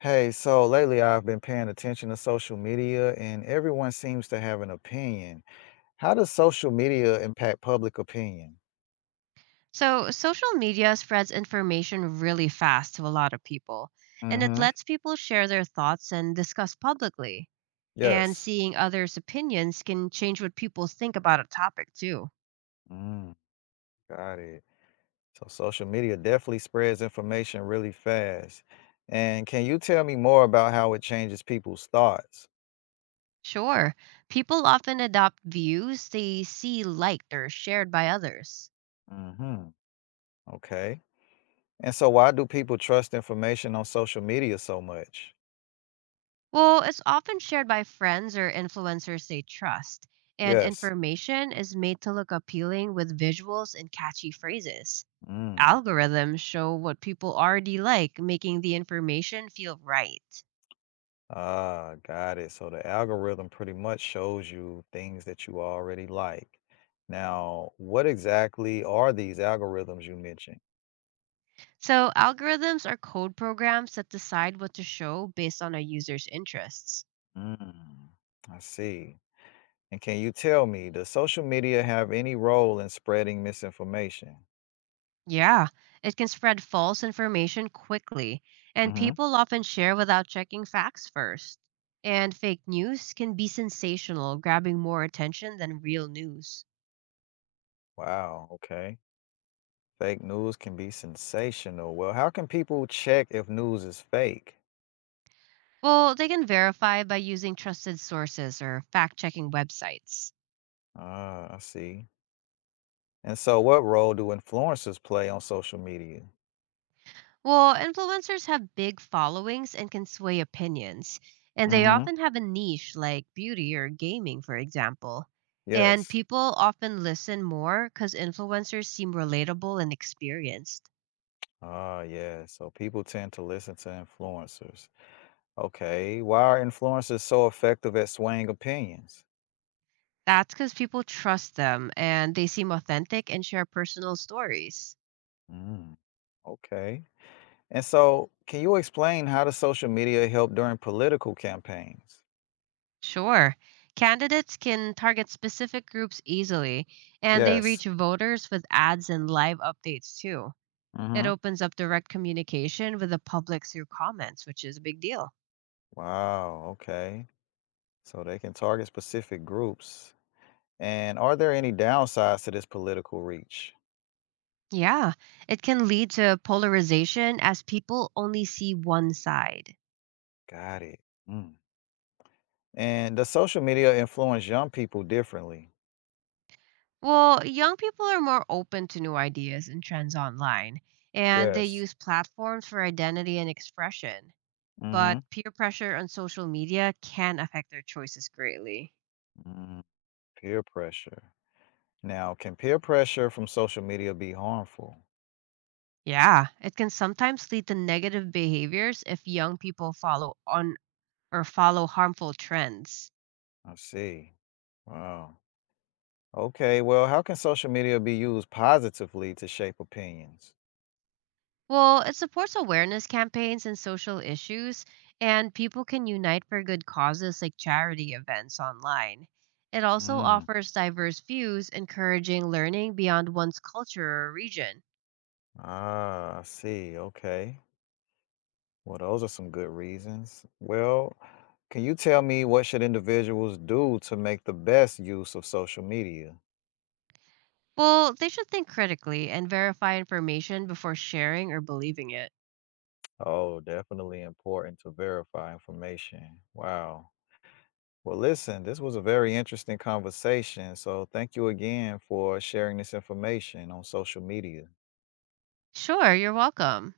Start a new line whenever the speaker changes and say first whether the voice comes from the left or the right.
left: Hey, so lately I've been paying attention to social media and everyone seems to have an opinion. How does social media impact public opinion?
right: So, social media spreads information really fast to a lot of people, and it
left: Mm-hmm.
right: lets people share their thoughts and discuss publicly. And
left: Yes.
right: seeing others' opinions can change what people think about a topic, too.
left: Mm, got it. So social media definitely spreads information really fast. And can you tell me more about how it changes people's thoughts?
right: Sure, people often adopt views they see liked or shared by others.
left: Mm-hmm. Okay. And so why do people trust information on social media so much?
right: Well, it's often shared by friends or influencers they trust, and
left: Yes.
right: information is made to look appealing with visuals and catchy phrases.
left: Mm.
right: Algorithms show what people already like, making the information feel right.
left: Ah, got it. So the algorithm pretty much shows you things that you already like. Now, what exactly are these algorithms you mentioned?
right: So, algorithms are code programs that decide what to show based on a user's interests.
left: Mm, I see. And can you tell me, does social media have any role in spreading misinformation?
right: Yeah, it can spread false information quickly, and
left: Hmm.
right: people often share without checking facts first. And fake news can be sensational, grabbing more attention than real news.
left: Wow, okay. Fake news can be sensational. Well, how can people check if news is fake?
right: Well, they can verify by using trusted sources or fact checking websites.
left: Ah, I see. And so, what role do influencers play on social media?
right: Well, influencers have big followings and can sway opinions, and they
left: Hmm.
right: often have a niche like beauty or gaming, for example. And
left: Yes.
right: people often listen more because influencers seem relatable and experienced.
left: Ah, yeah. So people tend to listen to influencers. Okay. Why are influencers so effective at swaying opinions?
right: That's because people trust them and they seem authentic and share personal stories.
left: Mm, okay. And so, can you explain how does social media help during political campaigns?
right: Sure, candidates can target specific groups easily, and they
left: Yes.
right: reach voters with ads and live updates too. It
left: Mm-hmm.
right: opens up direct communication with the public through comments, which is a big deal.
left: Wow. Okay. So they can target specific groups. And are there any downsides to this political reach?
right: Yeah, it can lead to polarization as people only see one side.
left: Got it. Mm. And does social media influence young people differently?
right: Well, young people are more open to new ideas and trends online, and they
left: Yes.
right: use platforms for identity and expression. But peer pressure on social media can affect their choices greatly.
left: Mm-hmm. Peer pressure. Now, can peer pressure from social media be harmful?
right: Yeah, it can sometimes lead to negative behaviors if young people follow on or follow harmful trends.
left: I see. Wow. Okay, well, how can social media be used positively to shape opinions?
right: Well, it supports awareness campaigns and social issues, and people can unite for good causes like charity events online. It also
left: Mm.
right: offers diverse views, encouraging learning beyond one's culture or region.
left: Ah, I see. Okay. Well, those are some good reasons. Well, can you tell me what should individuals do to make the best use of social media?
right: Well, they should think critically and verify information before sharing or believing it.
left: Oh, definitely important to verify information. Wow. Well, listen, this was a very interesting conversation. So, thank you again for sharing this information on social media.
right: Sure, you're welcome.